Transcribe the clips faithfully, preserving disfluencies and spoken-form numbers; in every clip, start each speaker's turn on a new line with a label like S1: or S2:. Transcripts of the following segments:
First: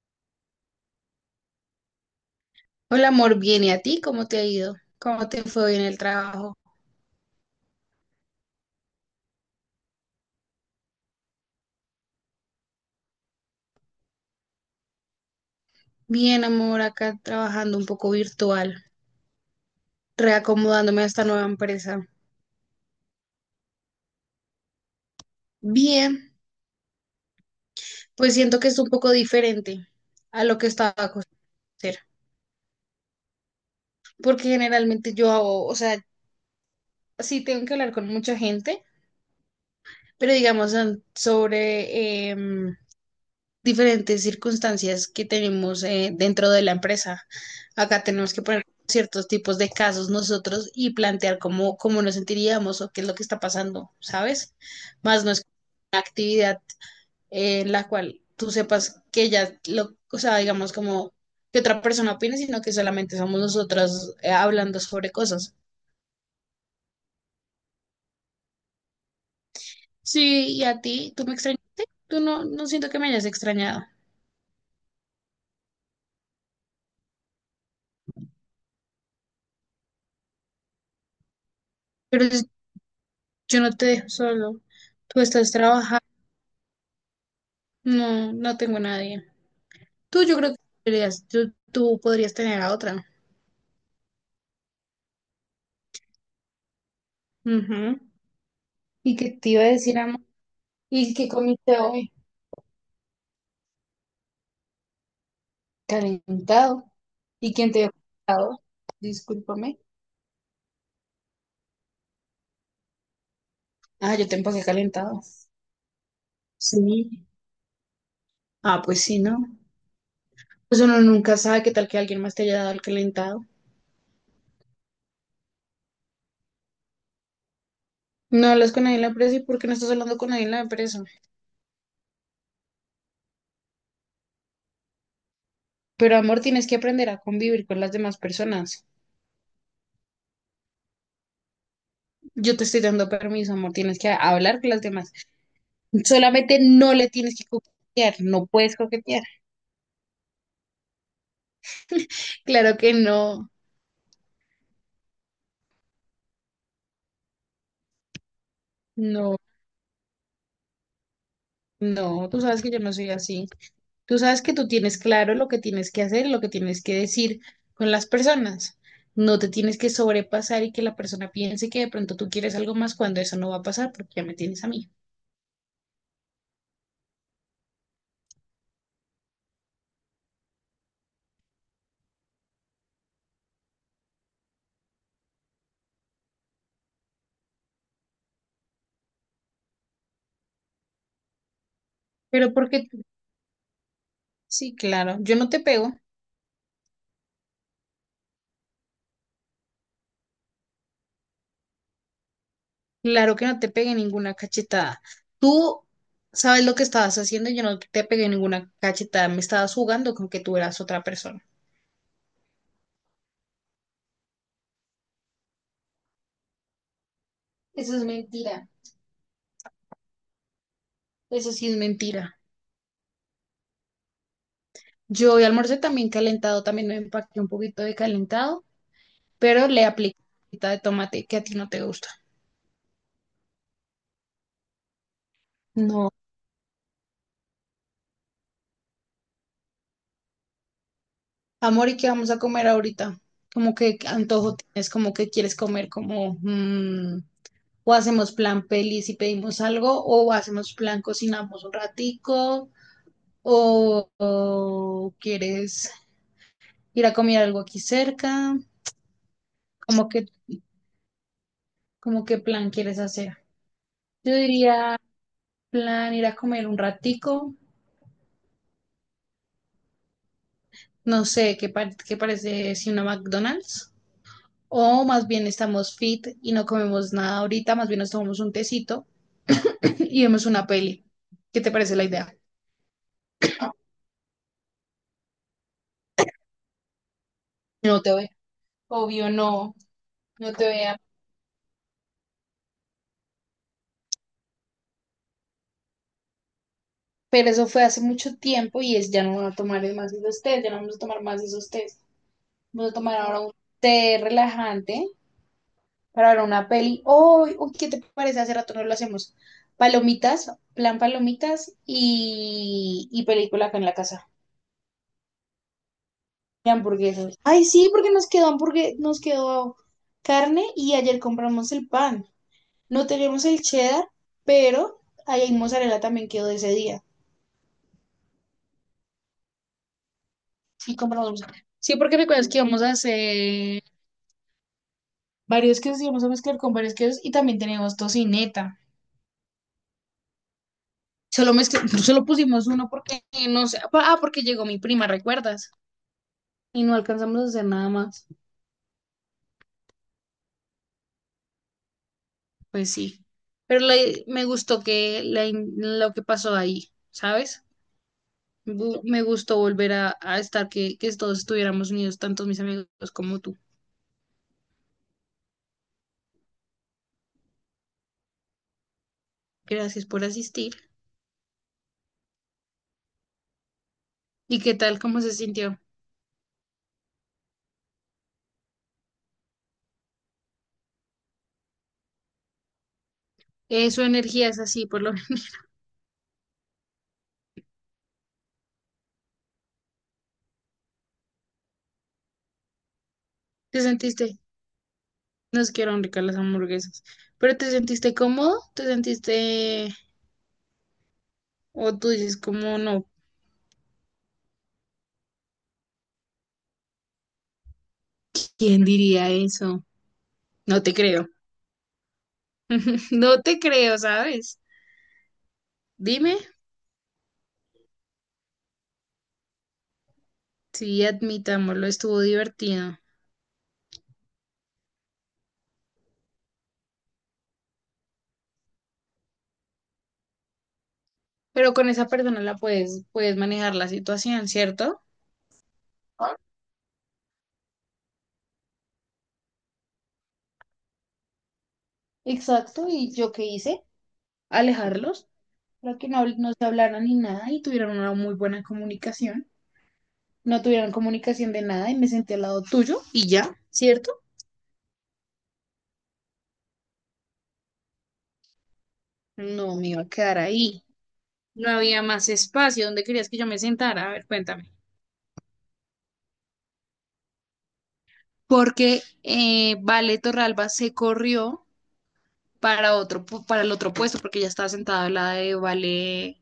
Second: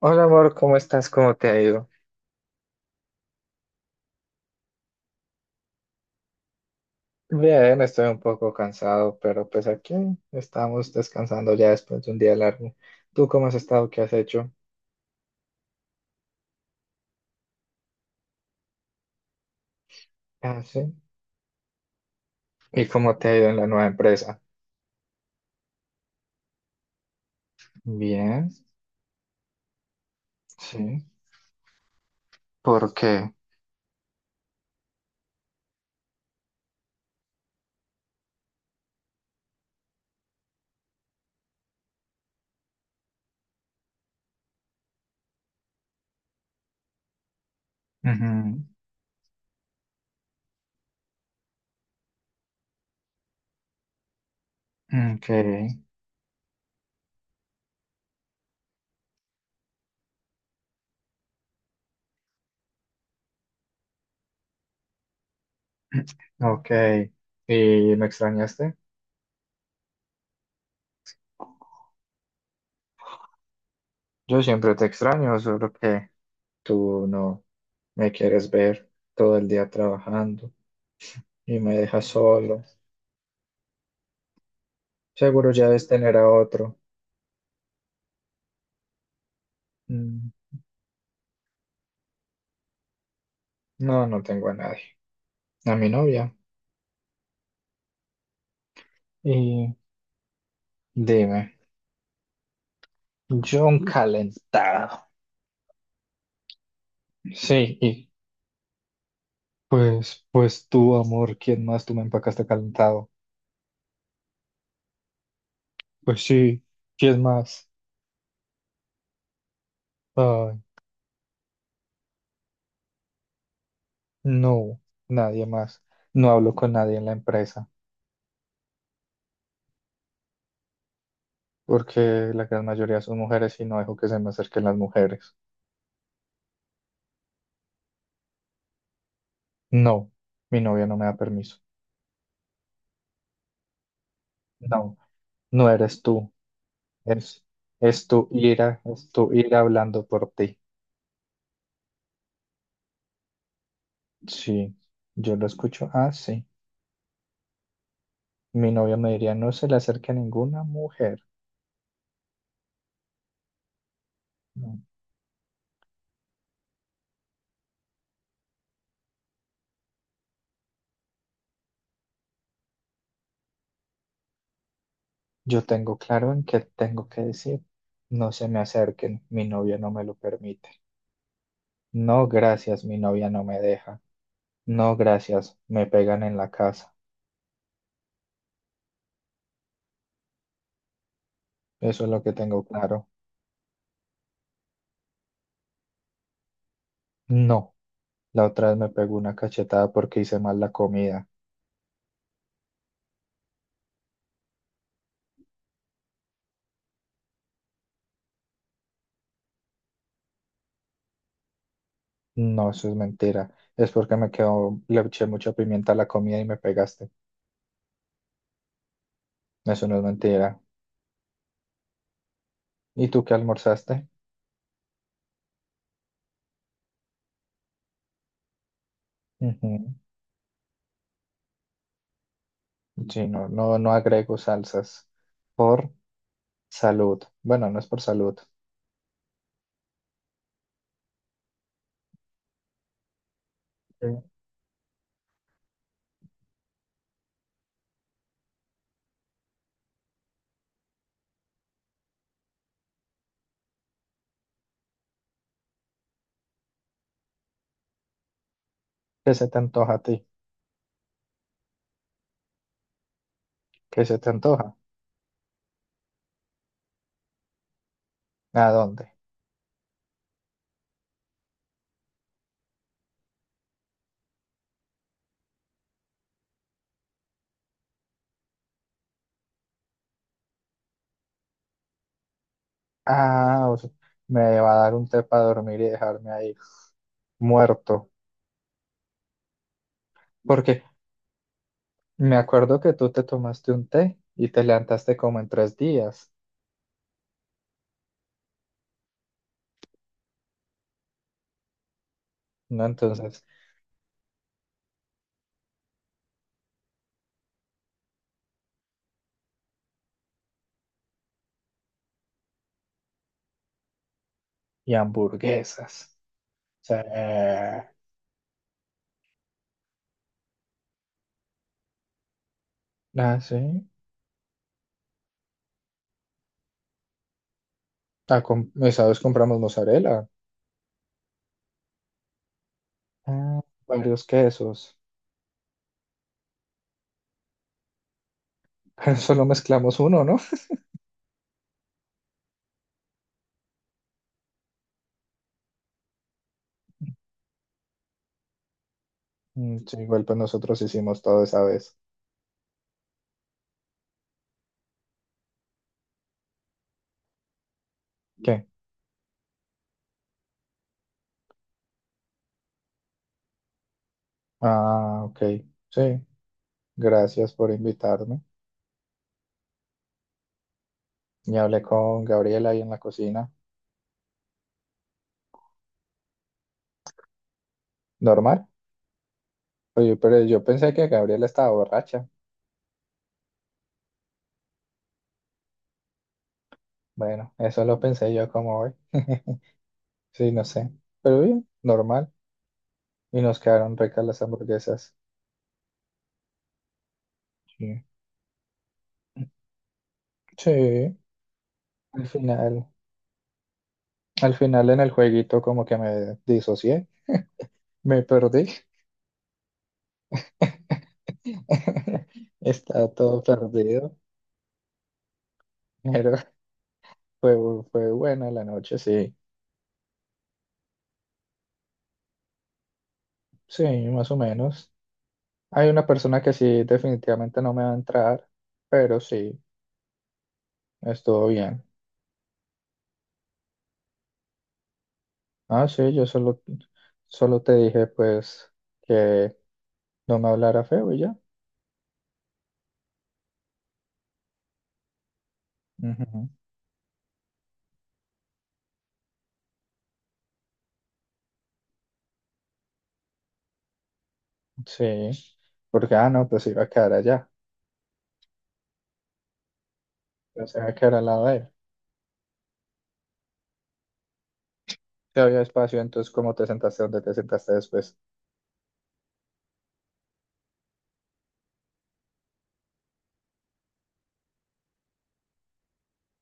S1: Hola amor, ¿cómo estás? ¿Cómo te ha ido?
S2: Hola amor, bien, ¿y a ti? ¿Cómo te ha ido? ¿Cómo te fue hoy en el trabajo?
S1: Bien, estoy un poco cansado, pero pues aquí estamos descansando ya después de un día largo. ¿Tú cómo has estado? ¿Qué has hecho?
S2: Bien, amor, acá trabajando un poco virtual,
S1: Ah, sí.
S2: reacomodándome a esta nueva empresa.
S1: ¿Y cómo te ha ido en la nueva empresa?
S2: Bien, pues
S1: Bien,
S2: siento que es un poco diferente a lo que estaba
S1: sí.
S2: acostumbrada a hacer,
S1: ¿Por qué?
S2: porque generalmente yo hago, o sea, sí tengo que hablar con mucha gente, pero digamos an- sobre, em, diferentes circunstancias que tenemos eh, dentro de la empresa. Acá tenemos que poner
S1: Ujú.
S2: ciertos tipos de casos nosotros y plantear cómo, cómo nos sentiríamos o qué es lo que está pasando, ¿sabes? Más
S1: Ok.
S2: no es una actividad eh, en la cual tú sepas que ya, lo, o sea, digamos como que otra persona opine, sino que solamente somos nosotros eh, hablando sobre cosas.
S1: Ok. ¿Y me extrañaste?
S2: Sí, ¿y a ti? Tú me extrañaste, tú no, no siento que me hayas extrañado,
S1: Yo siempre te extraño, solo que tú no me quieres ver todo el día trabajando y me dejas
S2: pero
S1: solo.
S2: yo no te dejo solo, tú estás
S1: Seguro ya debes
S2: trabajando.
S1: tener a otro.
S2: No, no tengo nadie. Tú,
S1: Mm,
S2: yo creo que podrías, tú, tú podrías tener a otra.
S1: No, no tengo a nadie. A mi novia.
S2: Ujú. ¿Y qué te iba a
S1: Y
S2: decir, amor? ¿Y qué
S1: dime,
S2: comiste hoy?
S1: John calentado.
S2: Calentado. ¿Y quién
S1: Sí,
S2: te dio
S1: y
S2: calentado? Discúlpame.
S1: pues, pues tú, amor, ¿quién más? Tú me empacaste calentado.
S2: Ah, yo te empaqué calentado.
S1: Pues sí, ¿quién
S2: Sí.
S1: más?
S2: Ah, pues sí, ¿no?
S1: Ay,
S2: Pues uno nunca sabe qué tal que alguien más te haya dado el calentado.
S1: no, nadie más. No hablo con nadie en la empresa,
S2: No hablas con nadie en la empresa, y por qué no estás hablando con nadie en la empresa.
S1: porque la gran mayoría son mujeres y no dejo que se me acerquen las mujeres.
S2: Pero amor, tienes que aprender a convivir con las demás personas.
S1: No, mi novia no me da permiso.
S2: Yo te estoy dando permiso, amor, tienes que hablar con las
S1: No,
S2: demás.
S1: no eres tú.
S2: Solamente no le tienes
S1: Es,
S2: que
S1: es
S2: coquetear,
S1: tu
S2: no puedes
S1: ira, es
S2: coquetear.
S1: tu ira hablando por ti.
S2: Claro que no.
S1: Sí, yo lo escucho así. Mi novia me diría,
S2: No,
S1: no se le acerque a ninguna mujer.
S2: no, tú sabes que yo no soy así. Tú sabes que tú
S1: No.
S2: tienes claro lo que tienes que hacer, lo que tienes que decir con las personas. No te tienes que sobrepasar y que la persona piense que de pronto tú quieres algo más cuando eso no va a pasar porque ya me tienes a mí.
S1: Yo tengo claro en qué tengo que decir. No se me acerquen, mi novia no me lo permite. No, gracias, mi novia no me deja. No, gracias, me pegan en la casa. Eso es lo que
S2: Pero
S1: tengo
S2: porque, tú-
S1: claro.
S2: sí, claro, yo no te pego.
S1: No, la otra vez me pegó una cachetada porque hice mal la comida.
S2: Claro que no te pegué ninguna cachetada. Tú sabes lo que estabas haciendo y yo no te pegué ninguna cachetada. Me estabas jugando con que tú eras otra persona.
S1: No, eso es mentira. Es porque me quedó, le eché mucha pimienta a la comida y me pegaste.
S2: Eso es mentira.
S1: Eso no es mentira.
S2: Eso sí es mentira.
S1: ¿Y tú qué almorzaste?
S2: Yo hoy almorcé también calentado, también me empaqué un poquito de calentado, pero le
S1: Ujú.
S2: apliqué salsita de tomate que a ti no te gusta.
S1: Sí, no, no, no agrego salsas por
S2: No.
S1: salud. Bueno, no es por salud.
S2: Amor, ¿y qué vamos a comer ahorita? Como que
S1: Eh,
S2: antojo tienes, como que quieres comer, como mm, o hacemos plan pelis y pedimos algo, o hacemos plan cocinamos un ratico, o, o quieres ir a comer algo aquí cerca,
S1: ¿Qué se te antoja a
S2: como
S1: ti?
S2: que, como qué plan quieres hacer.
S1: ¿Qué se te
S2: Yo
S1: antoja?
S2: diría plan ir a comer un ratico,
S1: ¿A dónde?
S2: no sé, ¿qué, par- ¿qué parece si una McDonald's? O más bien estamos fit y no comemos nada ahorita, más bien nos tomamos un tecito y vemos una peli. ¿Qué te parece la idea?
S1: Ah, o sea, me va a dar un té para dormir y dejarme ahí
S2: No
S1: muerto.
S2: te veo. Obvio, no, no te
S1: Porque
S2: vea.
S1: me acuerdo que tú te tomaste un té y te levantaste como en tres días,
S2: Pero eso fue hace mucho tiempo y es ya no van a tomar más esos tés, ya no vamos a tomar más esos tés.
S1: ¿no?
S2: Vamos a tomar ahora
S1: Entonces,
S2: un té relajante para ver una peli. Uy, uy, ¿qué te parece? Hace rato no lo hacemos. Palomitas, plan palomitas y, y película acá en la casa.
S1: y hamburguesas.
S2: Y
S1: O sea,
S2: hamburguesas. Ay,
S1: eh,
S2: sí, porque nos quedó hamburgue- nos quedó carne y ayer compramos el pan. No
S1: ah,
S2: teníamos
S1: sí.
S2: el cheddar, pero ahí hay mozzarella también quedó de ese día.
S1: Ah, com- esa vez compramos mozzarella,
S2: Sí, compramos mozzarella. Sí, porque recuerdas que íbamos a
S1: ah,
S2: hacer
S1: varios quesos.
S2: varios quesos, íbamos a mezclar con varios quesos y también teníamos tocineta.
S1: Pero solo mezclamos uno, ¿no?
S2: Solo, mezcl- solo pusimos uno porque no sé. Ah, porque llegó mi prima, ¿recuerdas? Y no alcanzamos a hacer nada más,
S1: Mm. Sí, igual pues nosotros hicimos todo esa vez.
S2: pues sí. Pero la- me gustó que la in- lo que pasó ahí, ¿sabes?
S1: ¿Qué?
S2: Bu- Me gustó volver a, a estar, que, que todos estuviéramos unidos, tanto mis amigos como tú.
S1: Ah, ok. Sí, gracias por invitarme.
S2: Gracias por asistir.
S1: Y hablé con Gabriela ahí en la cocina.
S2: ¿Y qué tal? ¿Cómo se sintió?
S1: ¿Normal? Oye, pero yo pensé que Gabriela estaba borracha.
S2: Eh, su energía es así, por lo menos.
S1: Bueno, eso lo pensé yo como hoy. Sí, no sé. Pero bien, normal. Y nos
S2: ¿Te
S1: quedaron ricas
S2: sentiste?
S1: las hamburguesas.
S2: No es que eran ricas las hamburguesas, pero ¿te
S1: Sí.
S2: sentiste cómodo? ¿Te sentiste...
S1: Sí,
S2: o tú
S1: al
S2: dices, como
S1: final,
S2: no?
S1: al final en el jueguito como que me disocié, me perdí.
S2: ¿Quién diría eso? No te creo.
S1: Estaba
S2: No
S1: todo
S2: te creo,
S1: perdido,
S2: ¿sabes?
S1: pero
S2: Dime.
S1: Fue, fue buena la noche, sí.
S2: Sí, admitámoslo, estuvo divertido.
S1: Sí, más o menos. Hay una persona que sí, definitivamente no me va a entrar, pero sí, estuvo
S2: Pero
S1: bien.
S2: con esa persona la puedes, puedes manejar la situación, ¿cierto?
S1: Ah, sí, yo solo, solo te dije, pues, que no me hablara feo y ya.
S2: Exacto, ¿y yo qué hice? Alejarlos. Para que no, habl-
S1: Ujú.
S2: no se hablaran ni nada y tuvieran una muy buena comunicación. No tuvieran comunicación de nada y me senté al lado tuyo y ya, ¿cierto?
S1: Sí, porque, ah, no, pues iba a quedar allá.
S2: No me iba a quedar
S1: Pues
S2: ahí.
S1: iba a quedar al lado de él.
S2: No había más espacio. ¿Dónde querías que yo me sentara? A ver, cuéntame.
S1: Si había espacio, entonces, ¿cómo te sentaste? ¿Dónde te sentaste después?
S2: Porque eh, Vale Torralba se corrió para otro, pu- para el otro puesto, porque ya estaba sentada al lado de Vale,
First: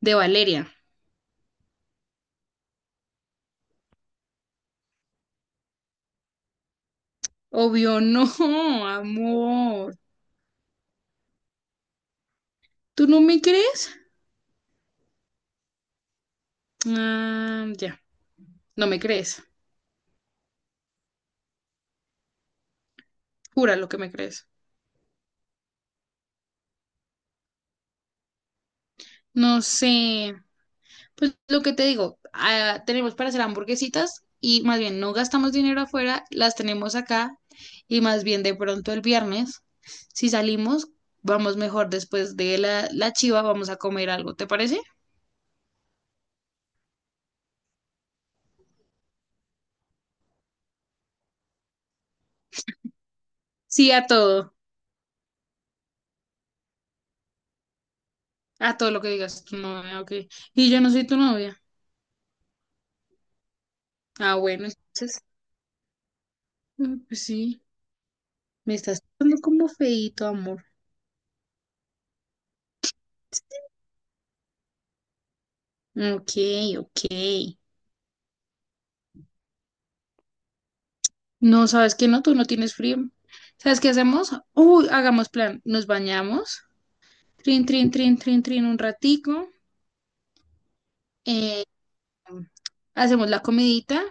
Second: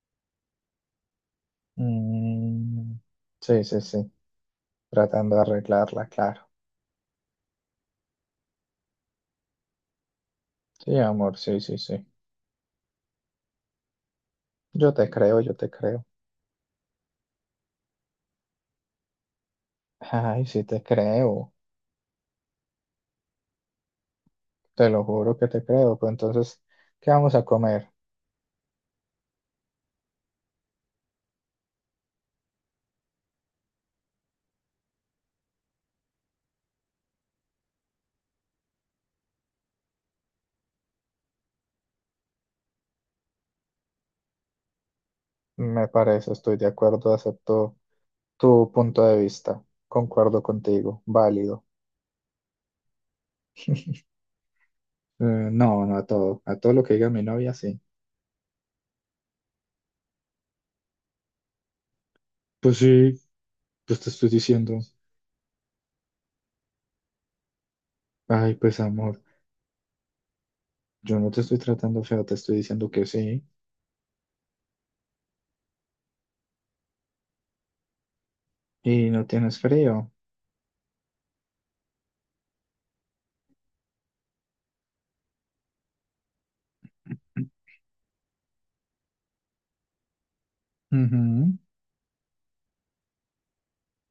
S2: de Valeria.
S1: Mm, sí, sí, sí. Tratando de arreglarla, claro.
S2: Obvio, no, amor.
S1: Sí, amor, sí, sí, sí.
S2: ¿Tú no me crees?
S1: Yo te creo, yo te creo.
S2: Ah, ya, no me crees.
S1: Ay, sí te creo,
S2: Jura lo que me crees.
S1: te lo juro que te creo. Pero entonces, ¿qué vamos a comer?
S2: No sé. Pues lo que te digo, ah, tenemos para hacer hamburguesitas y más bien no gastamos dinero afuera, las tenemos acá y más bien de pronto el viernes, si salimos, vamos mejor después de la, la chiva, vamos a comer algo, ¿te parece?
S1: Me parece, estoy de acuerdo, acepto tu punto de vista. Concuerdo contigo, válido.
S2: Sí, a todo,
S1: Eh, no, no a todo, a todo lo que diga mi novia, sí.
S2: a todo lo que digas tu novia, ok. Y yo no soy tu novia.
S1: Pues sí, pues te estoy
S2: Ah, bueno,
S1: diciendo,
S2: entonces. Mm, pues sí,
S1: ay,
S2: me
S1: pues
S2: estás
S1: amor,
S2: tratando como feíto, amor.
S1: yo no te estoy tratando feo, te estoy diciendo que sí.
S2: Ok, ok.
S1: Y no tienes frío.
S2: No, ¿sabes qué? No, tú no tienes frío. ¿Sabes qué hacemos? Uy, hagamos plan. Nos bañamos. Trin, trin, trin, trin, trin, un ratico.
S1: Ujú.
S2: eh, hacemos la comidita.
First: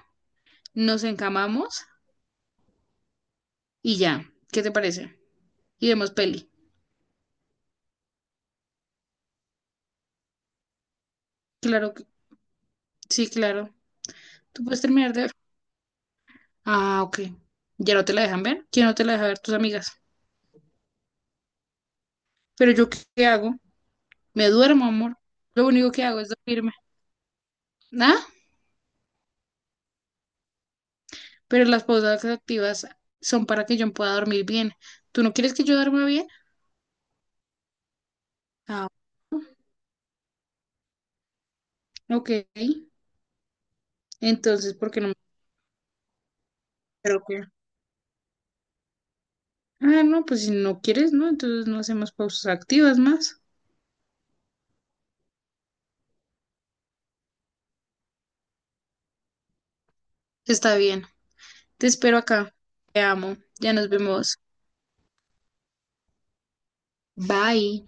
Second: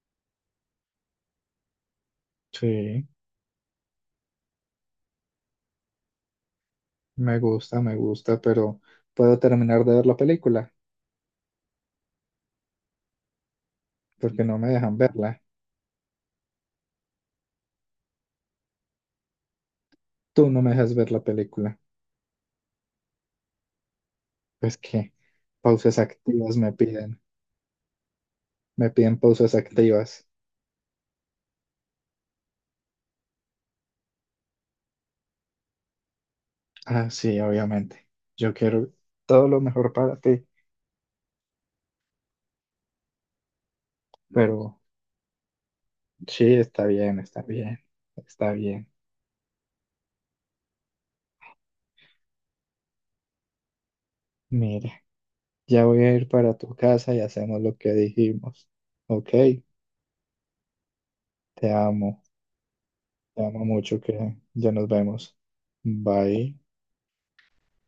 S2: Nos encamamos
S1: Sí,
S2: y ya. ¿Qué te parece? Y vemos peli.
S1: me gusta, me gusta, pero ¿puedo terminar de ver la película?
S2: Claro que sí, claro.
S1: Porque no
S2: Tú
S1: me
S2: puedes
S1: dejan
S2: terminar de ver.
S1: verla.
S2: Ah, ok. ¿Ya no te la dejan ver? ¿Quién no te la deja ver? Tus amigas.
S1: Tú no me dejas ver la película.
S2: ¿Pero yo qué qué hago? Me
S1: Pues
S2: duermo,
S1: que
S2: amor. Lo único
S1: pausas
S2: que hago es
S1: activas me
S2: dormirme.
S1: piden.
S2: ¿Ah?
S1: Me piden pausas activas.
S2: Pero las pausas activas son para que yo pueda dormir bien. ¿Tú no quieres que yo duerma bien?
S1: Ah, sí, obviamente. Yo
S2: Ah,
S1: quiero todo lo mejor para ti,
S2: ok. Entonces,
S1: pero
S2: ¿por qué no me
S1: sí, está bien,
S2: creo
S1: está
S2: que?
S1: bien, está bien.
S2: Ah, no, pues si no quieres, ¿no? Entonces no hacemos pausas activas más.
S1: Mira, ya voy a ir para tu casa y hacemos lo que dijimos. Ok,
S2: Está bien.
S1: te
S2: Te espero
S1: amo,
S2: acá. Te amo.
S1: te amo
S2: Ya nos
S1: mucho, que
S2: vemos.
S1: ya nos vemos. Bye.
S2: Bye.